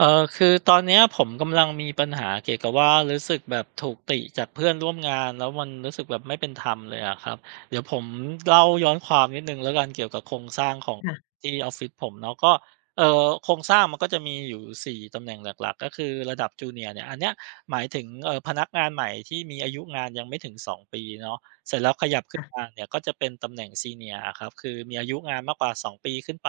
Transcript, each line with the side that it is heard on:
right: คือตอนเนี้ยผมกำลังมีปัญหาเกี่ยวกับว่ารู้สึกแบบถูกติจากเพื่อนร่วมงานแล้วมันรู้สึกแบบไม่เป็นธรรมเลยอะครับเดี๋ยวผมเล่าย้อนความนิดนึงแล้วกันเกี่ยวกับโครงสร้างของ
left: ค่ะ
right: ที่ออฟฟิศผมเนาะก็โครงสร้างมันก็จะมีอยู่4ตำแหน่งหลักๆก็คือระดับ Junior เนียร์เนี่ยอันเนี้ยหมายถึงพนักงานใหม่ที่มีอายุงานยังไม่ถึง2ปีเนาะเสร็จแล้วขยับขึ้น
left: ค่ะ
right: มาเนี่ยก็จะเป็นตำแหน่งซีเนียร์ครับคือมีอายุงานมากกว่าสองปีขึ้นไป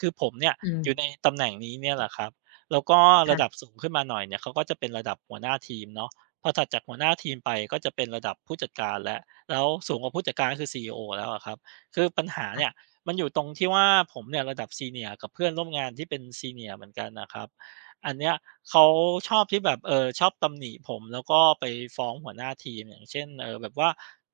right: คือผมเนี่ย
left: อืม
right: อยู่ในตำแหน่งนี้เนี่ยแหละครับ แล้วก็ระดับ
left: ค่ะ
right: สูงขึ้นมาหน่อยเนี่ยเขาก็จะเป็นระดับหัวหน้าทีมเนาะพอถัดจากหัวหน้าทีมไปก็จะเป็นระดับผู้จัดการแล้วแล้วสูงกว่าผู้จัดการก็คือซี e อแล้วอะครับคือปัญหาเนี่ย
left: ค่ะ
right: มันอยู่ตรงที่ว่าผมเนี่ยระดับ Senior กับเพื่อนร่วมงานที่เป็น Senior เหมือนกันน่ะครับอันเนี้ยเขาชอบที่แบบชอบตำหนิผมแล้วก็ไปฟ้องหัวหน้าทีมอย่างเช่นแบบว่า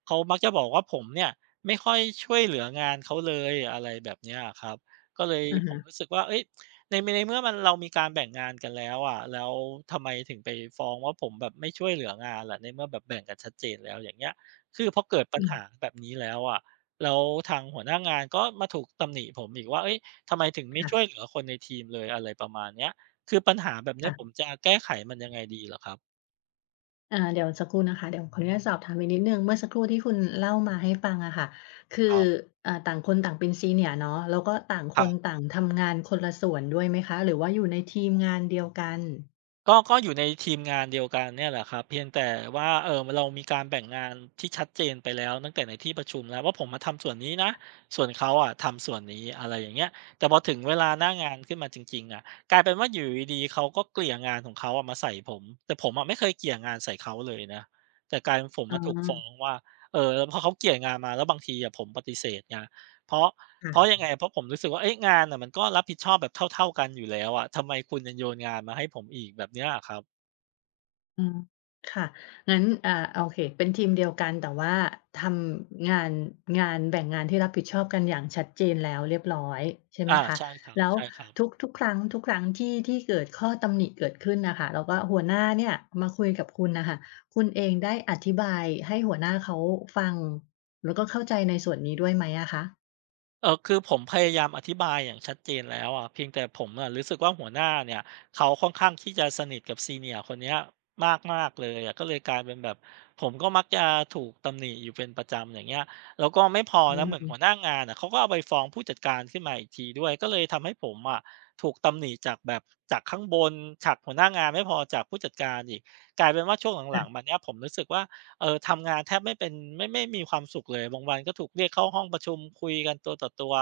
right: เขามักจะบอกว่าผมเนี่ยไม่ค่อยช่วยเหลืองานเขาเลยอะไรแบบเนี้ยอะครับก็เลย
left: อะ
right: ผม
left: ฮะ
right: รู้สึกว่าเฮ้ย ในเมื่อมันเรามีการแบ่งงานกันแล้วอะแล้วทำไมถึงไปฟ้องว่าผมแบบไม่ช่วยเหลืองานล่ะในเมื่อแบบแบ่งกันชัดเจนแล้วอย่างเงี้ยคือพอเกิดปัญ
left: อื
right: หา
left: ม
right: แบบนี้แล้วอะแล้วทางหัวหน้างานก็มาถูกตำหนิผมอีกว่าเฮ้ยทำไมถึงไม่ช่วย
left: ค่ะ
right: เหลือคนในทีมเลยอะไรประมาณเนี้ยคือปัญหาแบบเนี้ย
left: ค่ะ
right: ผมจะแก้ไขมันยังไงดีเหรอครับ
left: เดี๋ยวสักครู่นะคะเดี๋ยวขออนุญาตสอบถามอีกนิดหนึ่งเมื่อสักครู่ที่คุณเล่ามาให้ฟังอะค่ะคื
right: ค
left: อ
right: รับ
left: อ่าต่างคนต่างเป็น Senior เนาะแล้วก็ต่าง
right: ค
left: ค
right: รั
left: น
right: บ
left: ต่างทำงานคนละส่วนด้วยไหมคะ หรือว่าอยู่ในทีมงานเดียวกัน
right: ก็อยู่ในทีมงานเดียวกันเนี่ยแหละครับเพียงแต่ว่าเรามีการแบ่งงานที่ชัดเจนไปแล้วตั้งแต่ในที่ประชุมแล้วว่าผมมาทำส่วนนี้นะส่วนเขาอะทำส่วนนี้อะไรอย่างเงี้ยแต่พอถึงเวลาหน้างานขึ้นมาจริงๆอะกลายเป็นว่าอยู่ดีๆเขาก็เกลี่ยงานของเขาอะมาใส่ผมแต่ผมอะไม่เคยเกลี่ยงานใส่เขาเลยนะแต่กลายเป็นผม
left: อ๋อ
right: อะถูกฟ้องว่าพอเขาเกลี่ยงานมาแล้วบางทีอะผมปฏิเสธไงเพราะ เพราะ
left: ค่ะ
right: ยังไงเพราะผมรู้สึกว่าเอ๊ะงานน่ะมันก็รับผิดชอบแบบเท่าๆกันอยู่แล้วอะทำไมคุณยังโยนงานมาให้ผมอีกแบบเนี้ยอะครับ
left: อืมค่ะงั้นอ่าโอเคเป็นทีมเดียวกันแต่ว่าทำงานงานแบ่งงานที่รับผิดชอบกันอย่างชัดเจนแล้วเรียบร้อยใช่ไหม
right: อา
left: คะ
right: ใช่คร
left: แล้ว
right: ับ
left: ทุ
right: ๆ
left: กทุกครั้งทุกครั้งที่เกิดข้อตำหนิเกิดขึ้นน่ะค่ะแล้วก็หัวหน้าเนี่ยมาคุยกับคุณน่ะค่ะคุณเองได้อธิบายให้หัวหน้าเขาฟังแล้วก็เข้าใจในส่วนนี้ด้วยไหมอะคะ
right: คือผมพยายามอธิบายอย่างชัดเจนแล้วอะเพียงแต่ผมอะรู้สึกว่าหัวหน้าเนี่ยเขาค่อนข้างที่จะสนิทกับซีเนี i ร์คนเนี้ยมากๆเลยอะก็เลยกลายเป็นแบบผมก็มักจะถูกตำหนิอยู่เป็นประจำอย่างเงี้ยแล้วก็ไม่พอ
left: อื
right: นะเหมือนหัวห
left: ม
right: น้างานอะเขาก็เอาไปฟ้องผู้จัดการขึ้นมาอีกทีด้วยก็เลยทำให้ผมอะถูกตำหนิจากแบบจากข้างบนจากหัวหน้างานไม่พอจากผู้จัดการอีกกลายเป็นว่าช่วงหลังๆ
left: ค
right: มาเนี้ยผมรู้สึกว่า ทำงานแทบไม่เป็นไม่มีความสุขเลยบางวันก็ถูกเรียกเข้าห้องประชุมคุยกันตัวต่อตัว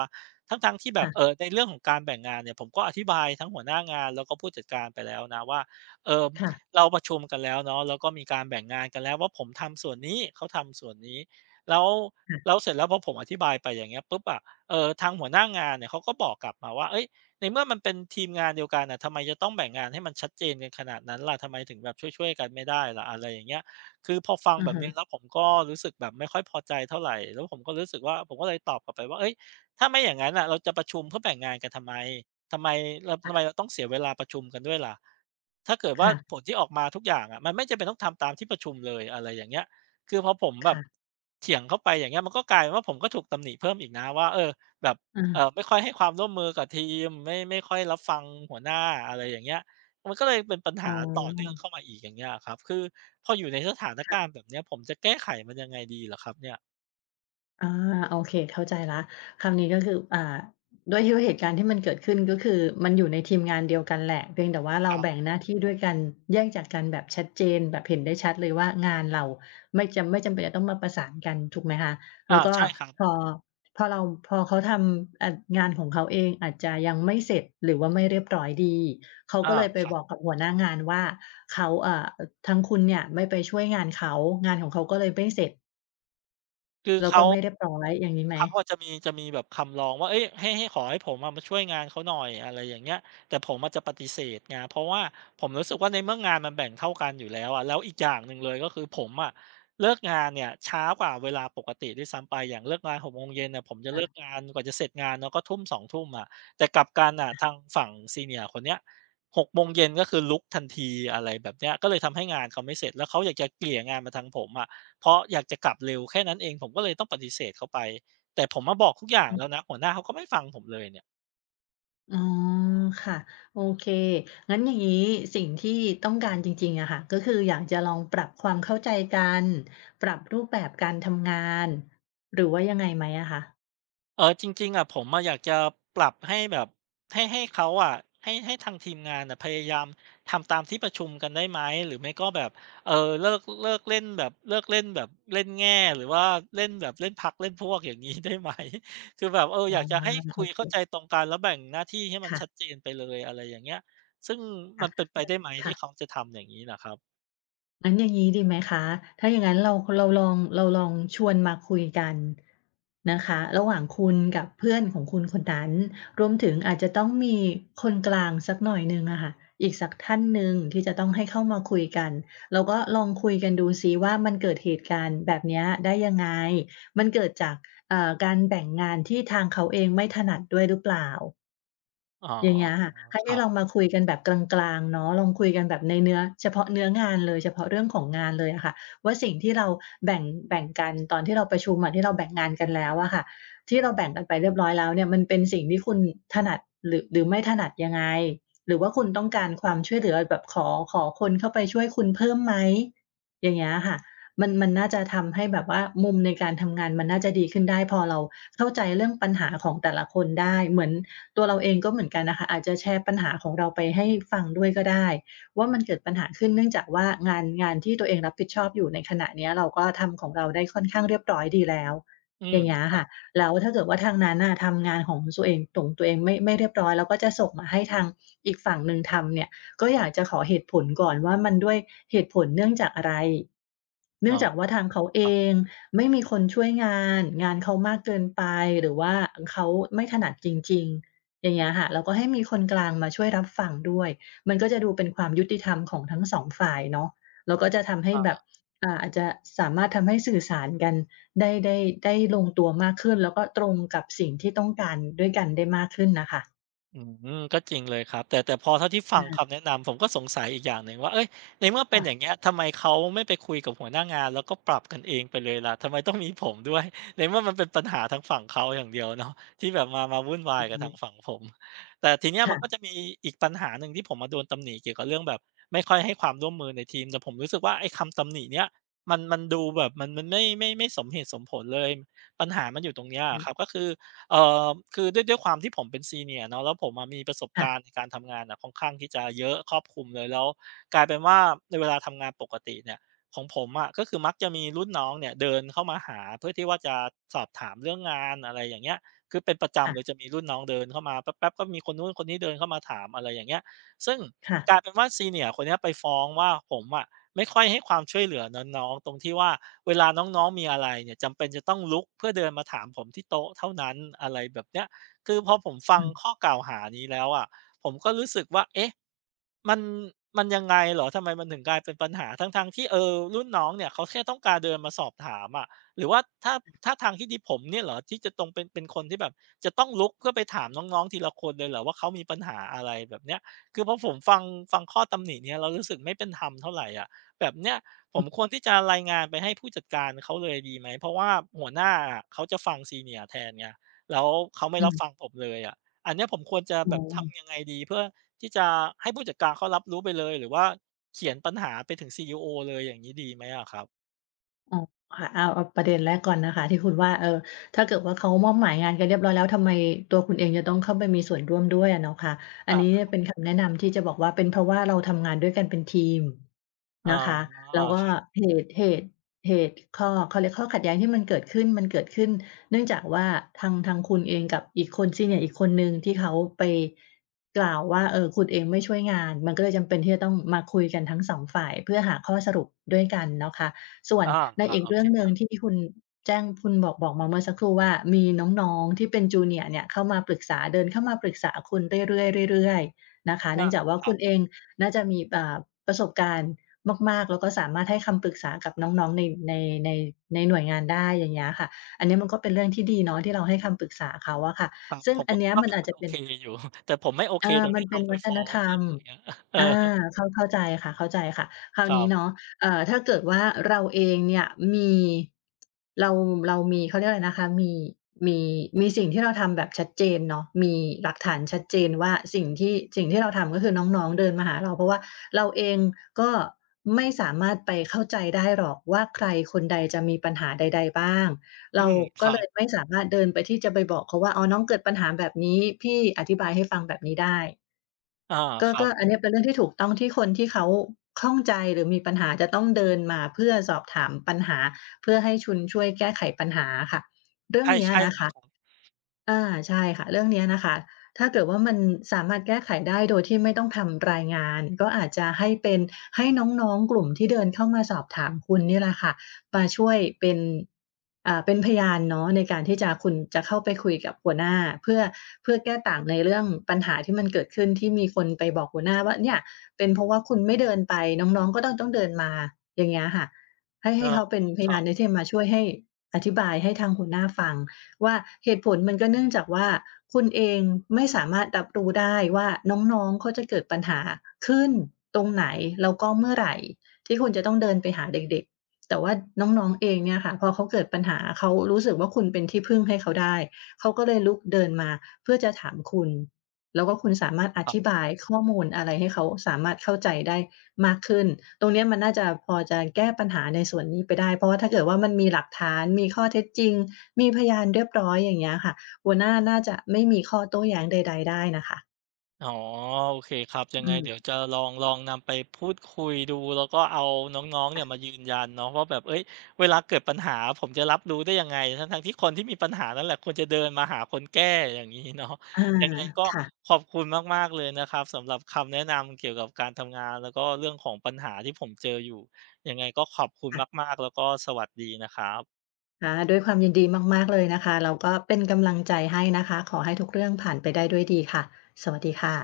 right: ทั้งๆที่แบบเอ
left: ่ะ
right: ในเรื่องของการแบ่งงานเนี่ยผมก็อธิบายทั้งหัวหน้างานแล้วก็ผู้จัดการไปแล้วนะว่าเออ
left: ๆค่ะ
right: เราประชุมกันแล้วเนาะแล้วก็มีการแบ่งงานกันแล้วว่าผมทำส่วนนี้เขาทำส่วนนี้แล้ว
left: ๆ
right: แล้วเสร็จแล้วพอผมอธิบายไปอย่างเงี้ยปุ๊บอะทางหัวหน้างานเนี่ยเขาก็บอกกลับมาว่าเอ้ยในเมื่อมันเป็นทีมงานเดียวกันน่ะทำไมจะต้องแบ่งงานให้มันชัดเจนกันขนาดนั้นล่ะทำไมถึงแบบช่วยๆกันไม่ได้ล่ะอะไรอย่างเงี้ย คือพอฟัง
left: อะ
right: แบบ
left: ฮะ
right: เนี้ยแล้วผมก็รู้สึกแบบไม่ค่อยพอใจเท่าไรแล้วผมก็รู้สึกว่าผมก็เลยตอบกลับไปว่าเฮ้ยถ้าไม่อย่างงั้นน่ะเราจะประชุมเพื่อแบ่งงานกันทำไมทำไม
left: ค่ะ
right: เราต้องเสียเวลาประชุมกันด้วยล่ะถ้าเกิดว่าผ
left: ค่ะ
right: ลที่ออกมาทุกอย่างอะมันไม่จำเป็นต้องทำตามที่ประชุมเลยอะไรอย่างเงี้ยคือพอผมแบบ
left: ค่ะ
right: เถียงเข้าไปอย่างเงี้ยมันก็กลายเป็นว่าผมก็ถูกตำหนิเพิ่มอีกนะว่าแบบ
left: อะฮะค่ะอือ
right: ไม่ค่อยให้ความร่วมมือกับทีมไม่ค่อยรับฟังหัวหน้าอะไรอย่างเงี้ย มันก็เลยเป็นปัญ
left: อ๋
right: หา
left: อ
right: ต่อเนื่องเข้ามาอีกอย่างเงี้ยครับ คือพออยู่ในสถานการ
left: ค่ะ
right: ณ์แบบเนี้ยผมจะแก้ไขมันยังไงดีเหรอครับเนี่ย
left: อาโอเคเข้าใจแล้วคำนี้ก็คืออ่าด้วยที่ว่าเหตุการณ์ที่มันเกิดขึ้นก็คือมันอยู่ในทีมงานเดียวกันแหละเพียงแต่ว่า
right: ค
left: เรา
right: รับ
left: แบ่งหน้าที่ด้วยกันแยกจากกันแบบชัดเจนแบบเห็นได้ชัดเลยว่างานเราไม่จำเป็นจะต้องมาประสานกันถูกไหมคะแล้วก็
right: ใช่ครับ
left: พอพอเราพอเขาทำอ่างานของเขาเองอาจจะยังไม่เสร็จหรือว่าไม่เรียบร้อยดีเขาก็
right: อา
left: เลยไป
right: ครั
left: บ
right: บ
left: อกกับหัวหน้างานว่าเขาอ่าทางคุณเนี่ยไม่ไปช่วยงานเขางานของเขาก็เลยไม่เสร็จ
right: คือ
left: แล้วก็
right: เขา
left: ไม่เรียบร้อย
right: คือ
left: อย่างงี้ไหม
right: อะจะมีแบบคำร้องว่าเฮ้ยให้ขอให้ผมอะมาช่วยงานเขาหน่อยอะไรอย่างเงี้ยแต่ผมอะจะปฏิเสธไงเพราะว่าผมรู้สึกว่าในเมื่องานมันแบ่งเท่ากันอยู่แล้วอะแล้วอีกอย่างหนึ่งเลยก็คือผมอะเลิกงานเนี่ยช้ากว่าเวลาปกติด้วยซ้ำไปอย่างเลิกงานหกโมงเย็นเนี่ยผมจะเลิกงานกว่าจะเสร็จงานเนาะก็ทุ่มสองทุ่มอะแต่กลับกันน่ะทางฝั่ง Senior คนเนี้ยหกโมงเย็นก็คือลุกทันทีอะไรแบบเนี้ยก็เลยทำให้งานเขาไม่เสร็จแล้วเขาอยากจะเกลี่ยงานมาทางผมอะ เพราะอยากจะกลับเร็วแค่นั้นเองผมก็เลยต้องปฏิเสธเขาไปแต่ผมมาบอกทุกอย่าง
left: อืม
right: แล้วนะหัวหน้าเขาก็ไม่ฟังผมเลยเนี่ย
left: อ๋อค่ะโอเคงั้นอย่างนี้สิ่งที่ต้องการจริงๆอะค่ะก็คืออยากจะลองปรับความเข้าใจกันปรับรูปแบบการทำงานหรือว่ายังไงไหมอะคะ
right: จริงๆอะผมอะอยากจะปรับให้แบบให้เขาอะให้ทางทีมงานน่ะพยายามทำตามที่ประชุมกันได้ไหมหรือไม่ก็แบบเลิกเล่นแบบเลิกเล่นแบบเล่นแง่หรือว่าเล่นแบบเล่นพรรคเล่นพวกอย่างงี้ได้ไหม คือแบบ
left: อ๋อ
right: อยากจะให้
left: โอ
right: คุย
left: เค
right: เข้าใจตรงกันแล้วแบ่งหน้าที่ให้มัน
left: ค่ะ
right: ชัดเจนไปเลยอะไรอย่างเงี้ยซึ่งมันเป็น
left: ๆ
right: ไปได้ไหม
left: ค่ะ
right: ที่เขาจะทำอย่างงี้น่ะครับ
left: งั้นอย่างนี้ดีไหมคะถ้าอย่างงั้นเราลองเราลองชวนมาคุยกันนะคะระหว่างคุณกับเพื่อนของคุณคนนั้นรวมถึงอาจจะต้องมีคนกลางสักหน่อยหนึ่งอะค่ะอีกสักท่านหนึ่งที่จะต้องให้เข้ามาคุยกัน เราก็ลองคุยกันดูซิว่ามันเกิดเหตุการณ์แบบเนี้ยได้ยังไง มันเกิดจากการแบ่งงานที่ทางเขาเองไม่ถนัดด้วยหรือเปล่า
right: อ๋อ
left: อย่างเงี้ยค่ะให้
right: ค
left: ให้
right: รับ
left: ลองมาคุยกันแบบกลางๆเนาะลองคุยกันแบบในเนื้อเฉพาะเนื้องานเลยเฉพาะเรื่องของงานเลยอะค่ะว่าสิ่งที่เราแบ่งแบ่งกันตอนที่เราประชุมอะที่เราแบ่งงานกันแล้วอะค่ะที่เราแบ่งกันไปเรียบร้อยแล้วเนี่ยมันเป็นสิ่งที่คุณถนัดหรือไม่ถนัดยังไงหรือว่าคุณต้องการความช่วยเหลือแบบขอคนเข้าไปช่วยคุณเพิ่มไหมอย่างเงี้ยค่ะมันน่าจะทำให้แบบว่ามุมในการทำงานมันน่าจะดีขึ้นได้พอเราเข้าใจเรื่องปัญหาของแต่ละคนได้เหมือน ตัวเราเองก็เหมือนกันนะคะอาจจะแชร์ปัญหาของเราไปให้ฟังด้วยก็ได้ว่ามันเกิดปัญหาขึ้นเนื่องจากว่างานงานที่ตัวเองรับผิดชอบอยู่ในขณะเนี้ยเราก็ทำของเราได้ค่อนข้างเรียบร้อยดีแล้ว
right: อื
left: อ
right: ม
left: ย่างเงี้ย
right: ครั
left: ค่ะ
right: บ
left: แล้วถ้าเกิดว่าทางนั้นน่ะทำงานของตัวเองของตัวเองไม่เรียบร้อยแล้วก็จะส่งมาให้ทางอีกฝั่งหนึ่งทำเนี่ยก็อยากจะขอเหตุผลก่อนว่ามันด้วยเหตุผลเนื่องจากอะไรเนื่
right: อ๋
left: อ
right: อ
left: งจากว่าทางเขาเอ
right: ครับ
left: งไม่มีคนช่วยงานงานเขามากเกินไปหรือว่าเขาไม่ถนัดจริงๆ อย่างเงี้ยค่ะแล้วก็ให้มีคนกลางมาช่วยรับฟังด้วยมันก็จะดูเป็นความยุติธรรมของทั้งสองฝ่ายเนาะแล้วก็จะทำให้
right: อา
left: แบบอ่าอาจจะสามารถทำให้สื่อสารกันได้ได้ได้ลงตัวมากขึ้นแล้วก็ตรงกับสิ่งที่ต้องการด้วยกันได้มากขึ้นน่ะค่ะ
right: อืมก็จริงเลยครับแต่พอเท่าที่ฟัง
left: อา
right: คำแนะนำผมก็สงสัยอีกอย่างหนึ่งว่าเอ๊ยในเมื่อเป็นอย่าง
left: ค่ะ
right: เงี้ยทำไมเขาไม่ไปคุยกับหัวหน้างานแล้วก็ปรับกันเองไปเลยล่ะทำไมต้องมีผมด้วยในเมื่อมันเป็นปัญหาทางฝั่งเขาอย่างเดียวเนาะที่แบบมาวุ่นวายกับ
left: อือ
right: ทางฝั่งผมแต่ทีเนี้ยมันก็
left: ค่ะ
right: จะมีอีกปัญหาหนึ่งที่ผมอะโดนตำหนิเกี่ยวกับเรื่องแบบไม่ค่อยให้ความร่วมมือในทีมแต่ผมรู้สึกว่าไอ้คำตำหนิเนี้ยมันดูแบบมันไม่สมเหตุสมผลเลยปัญหามันอยู่ตรงเนี้ย
left: อือ
right: อะครับก็คือ เอ่อคือด้วยความที่ผมเป็นซีเนียร์เนาะแล้วผมอะมีประสบการณ์
left: ค่ะ
right: ในการทำงานอะค่อนข้างที่จะเยอะครอบคลุมเลยแล้วกลายเป็นว่าในเวลาทำงานปกติเนี่ยของผมอะก็คือมักจะมีรุ่นน้องเนี่ยเดินเข้ามาหาเพื่อที่ว่าจะสอบถามเรื่องงานอะไรอย่างเงี้ยคือเป็นประจำเลยจะมีรุ่นน้องเดินเข้ามาแป๊บๆก็มีคนนู้นคนนี้เดินเข้ามาถามอะไรอย่างเงี้ยซึ่ง
left: ๆค่ะ
right: กลายเป็นว่า s e ียร r คนเนี้ยไปฟ้องว่าผมอะไม่ค่อยให้ความช่วยเหลือน้องๆตรงที่ว่า เวลาน้องๆมีอะไรเนี่ยจำเป็นจะต้องลุกเพื่อเดินมาถามผมที่โต๊ะเท่านั้นอะไรแบบเนี้ยคือพอผมฟั
left: อื
right: งข้อ
left: ม
right: กล่าวหานี้แล้วอะผมก็รู้สึกว่าเอ๊ะมันมันยังไงเหรอทำไมมันถึงกลายเป็นปัญหาทั้งๆที่รุ่นน้องเนี่ยเขาแค่ต้องการเดินมาสอบถามอะหรือว่าถ้าทางที่ดีผมเนี่ยเหรอที่จะตรงเป็นคนที่แบบจะต้องลุกเพื่อไปถามน้องๆทีละคนเลยเหรอว่าเขามีปัญหาอะไรแบบเนี้ยคือพอผมฟังข้อตำหนิเนี้ยแล้วรู้สึกไม่เป็นธรรมเท่าไรอะแบบเนี้ย ผมควรที่จะรายงานไปให้ผู้จัดการเขาเลยดีไหมเพราะว่าหัวหน้าอะเขาจะฟัง Senior แทนไงแล้วเขาไม่
left: อ
right: รับฟัง
left: ม
right: ผมเลยอะอันเนี้ยผมควรจะ
left: อ๋
right: แบ
left: อ
right: บทำยังไงดีเพื่อที่จะให้ผู้จัดการเขารับรู้ไปเลยหรือว่าเขียนปัญหาไปถึงCEOเลยอย่างงี้ดีไหมอะครับ
left: อ๋อค่ะเอาเอาประเด็นแรกก่อนนะคะที่คุณว่าถ้าเกิดว่าเขามอบหมายงานกันเรียบร้อยแล้วทำไมตัวคุณเองจะต้องเข้าไปมีส่วนร่วมด้วยอะเนาะค่ะอันนี้
right: อา
left: เป็นคำแนะนำที่จะบอกว่าเป็นเพราะว่าเราทำงานด้วยกันเป็นทีม
right: อ๋
left: นะคะ
right: อ
left: แล้วก็เหตุเหตุเหตุข้อเขาเรียกข้อขัดแย้งที่มันเกิดขึ้นมันเกิดขึ้นเนื่องจากว่าทางคุณเองกับอีกคนซีเนียอีกคนหนึ่งที่เขาไปกล่าวว่าคุณเองไม่ช่วยงานมันก็เลยจำเป็นที่จะต้องมาคุยกันทั้งสองฝ่ายเพื่อหาข้อสรุปด้วยกันเนาะค่ะ ส่วน
right: อา
left: ในอี
right: ๆ
left: ก
right: โอเค
left: เรื่องห
right: ค
left: นึ่ง
right: รับ
left: ที่คุณแจ้งคุณบอกมาเมื่อสักครู่ว่ามีน้องๆที่เป็น Junior เนี่ยเข้ามาปรึกษาเดินเข้ามาปรึกษาคุณเรื่อยๆเรื่อยๆนะคะเนื่
right: อา
left: องจากว่า
right: ครั
left: คุ
right: บ
left: ณเองน่าจะมีประสบการณ์มากๆแล้วก็สามารถให้คำปรึกษากับน้องๆในในในหน่วยงานได้อย่างเงี้ยค่ะอันเนี้ยมันก็เป็นเรื่องที่ดีเนาะที่เราให้คำปรึกษาเขาอะค่ะ
right: ครับ
left: ซึ่
right: ผ
left: ง
right: ม
left: อั
right: ก็
left: น
right: คิ
left: เนี้
right: ด
left: ย
right: ว่า
left: มัน
right: มัน
left: อาจ
right: มัน
left: จะ
right: โอ
left: เป็น
right: เคอยู่ แต่ผมไม่โอเค
left: อา
right: ตรง
left: มัน
right: ที่
left: เป็
right: เขา
left: น
right: ไป
left: วัฒ
right: ฟ้อ
left: นธ
right: ง
left: รร
right: อะไร
left: ม
right: อย่างเงี้ย เออ
left: อาเข้าใจค่ะเข้าใจค่ะคราว
right: ครั
left: นี้เนาะ
right: บ
left: ถ้าเกิดว่าเราเองเนี่ยมีเราเรามีเขาเรียกอะไรนะคะมีมีสิ่งที่เราทำแบบชัดเจนเนาะมีหลักฐานชัดเจนว่าสิ่งที่เราทำก็คือน้องๆเดินมาหาเราเพราะว่าเราเองก็ไม่สามารถไปเข้าใจได้หรอกว่าใครคนใดจะมีปัญหาใดๆบ้าง
right: อื
left: เรา
right: มค
left: ก็
right: รั
left: เลย
right: บ
left: ไม่สามารถเดินไปที่จะไปบอกเขาว่าอ๋อน้องเกิดปัญหาแบบนี้พี่อธิบายให้ฟังแบบนี้ได้
right: อา
left: ก็
right: ครับ
left: ก็อันเนี้ยเป็นเรื่องที่ถูกต้องที่คนที่เขาข้องใจหรือมีปัญหาจะต้องเดินมาเพื่อสอบถามปัญหาเพื่อให้ชุนช่วยแก้ไขปัญหาอะค่ะเรื่อง
right: ใช่
left: เนี้ย
right: ใช่
left: นะ
right: เลย
left: คะ
right: ครับ
left: อาใช่ค่ะเรื่องเนี้ยนะคะถ้าเกิดว่ามันสามารถแก้ไขได้โดยที่ไม่ต้องทำรายงานก็อาจจะให้เป็นให้น้องๆกลุ่มที่เดินเข้ามาสอบถามคุณเนี่ยแหละค่ะมาช่วยเป็นเป็นพยานเนาะในการที่จะคุณจะเข้าไปคุยกับหัวหน้าเพื่อเพื่อแก้ต่างในเรื่องปัญหาที่มันเกิดขึ้นที่มีคนไปบอกหัวหน้าว่าเนี่ยเป็นเพราะว่าคุณไม่เดินไปน้องๆก็ต้องเดินมาอย่างเงี้ยค่ะให้
right: เออ
left: ให้เขาเป็นพ
right: ครั
left: ยาน
right: บ
left: ในที่จะมาช่วยให้อธิบายให้ทางหัวหน้าฟัง ว่าเหตุผลมันก็เนื่องจากว่าคุณเองไม่สามารถรับรู้ได้ว่าน้องๆเขาจะเกิดปัญหาขึ้นตรงไหนแล้วก็เมื่อไหรที่คุณจะต้องเดินไปหาเด็กๆแต่ว่าน้องๆเองเนี่ยค่ะพอเขาเกิดปัญหาเขารู้สึกว่าคุณเป็นที่พึ่งให้เขาได้เขาก็เลยลุกเดินมาเพื่อจะถามคุณแล้วก็คุณสามารถอ
right: ครั
left: ธิ
right: บ
left: บายข้อมูลอะไรให้เขาสามารถเข้าใจได้ มากขึ้นตรงเนี้ยมันน่าจะพอจะแก้ปัญหาในส่วนนี้ไปได้ เพราะว่าถ้าเกิดว่ามันมีหลักฐาน มีข้อเท็จจริง มีพยานเรียบร้อยอย่างเงี้ยค่ะหัวหน้าน่าจะไม่มีข้อโต้แย้งใดๆได้นะคะ
right: อ๋อโอเคครับยัง
left: อื
right: ไงเดี๋ยว
left: ม
right: จะลองนำไปพูดคุยดูแล้วก็เอาน้องๆเนี่ยมา
left: ค่ะ
right: ยืนยันเนาะว่าแบบเอ้ยเวลาเกิดปัญหาผมจะรับรู้ได้ยังไงทั้งๆที่คนที่มีปัญหานั่นแหละควรจะเดินมาหาคนแก้อย่างนี้เนาะ
left: อา
right: ยังไงก็
left: ค่ะ
right: ขอบคุณมากๆเลยนะครับสำหรับคำแนะนำเกี่ยวกับการทำงานแล้วก็เรื่องของปัญหาที่ผมเจออยู่ยังไงก็ขอบคุณ
left: ค่ะ
right: มากๆแล้วก็สวัสดีนะครับ
left: ค่ะด้วยความยินดีมากๆเลยนะคะแล้วก็เป็นกำลังใจให้นะคะขอให้ทุกเรื่องผ่านไปได้ด้วยดีค่ะสวัสดีค่ะ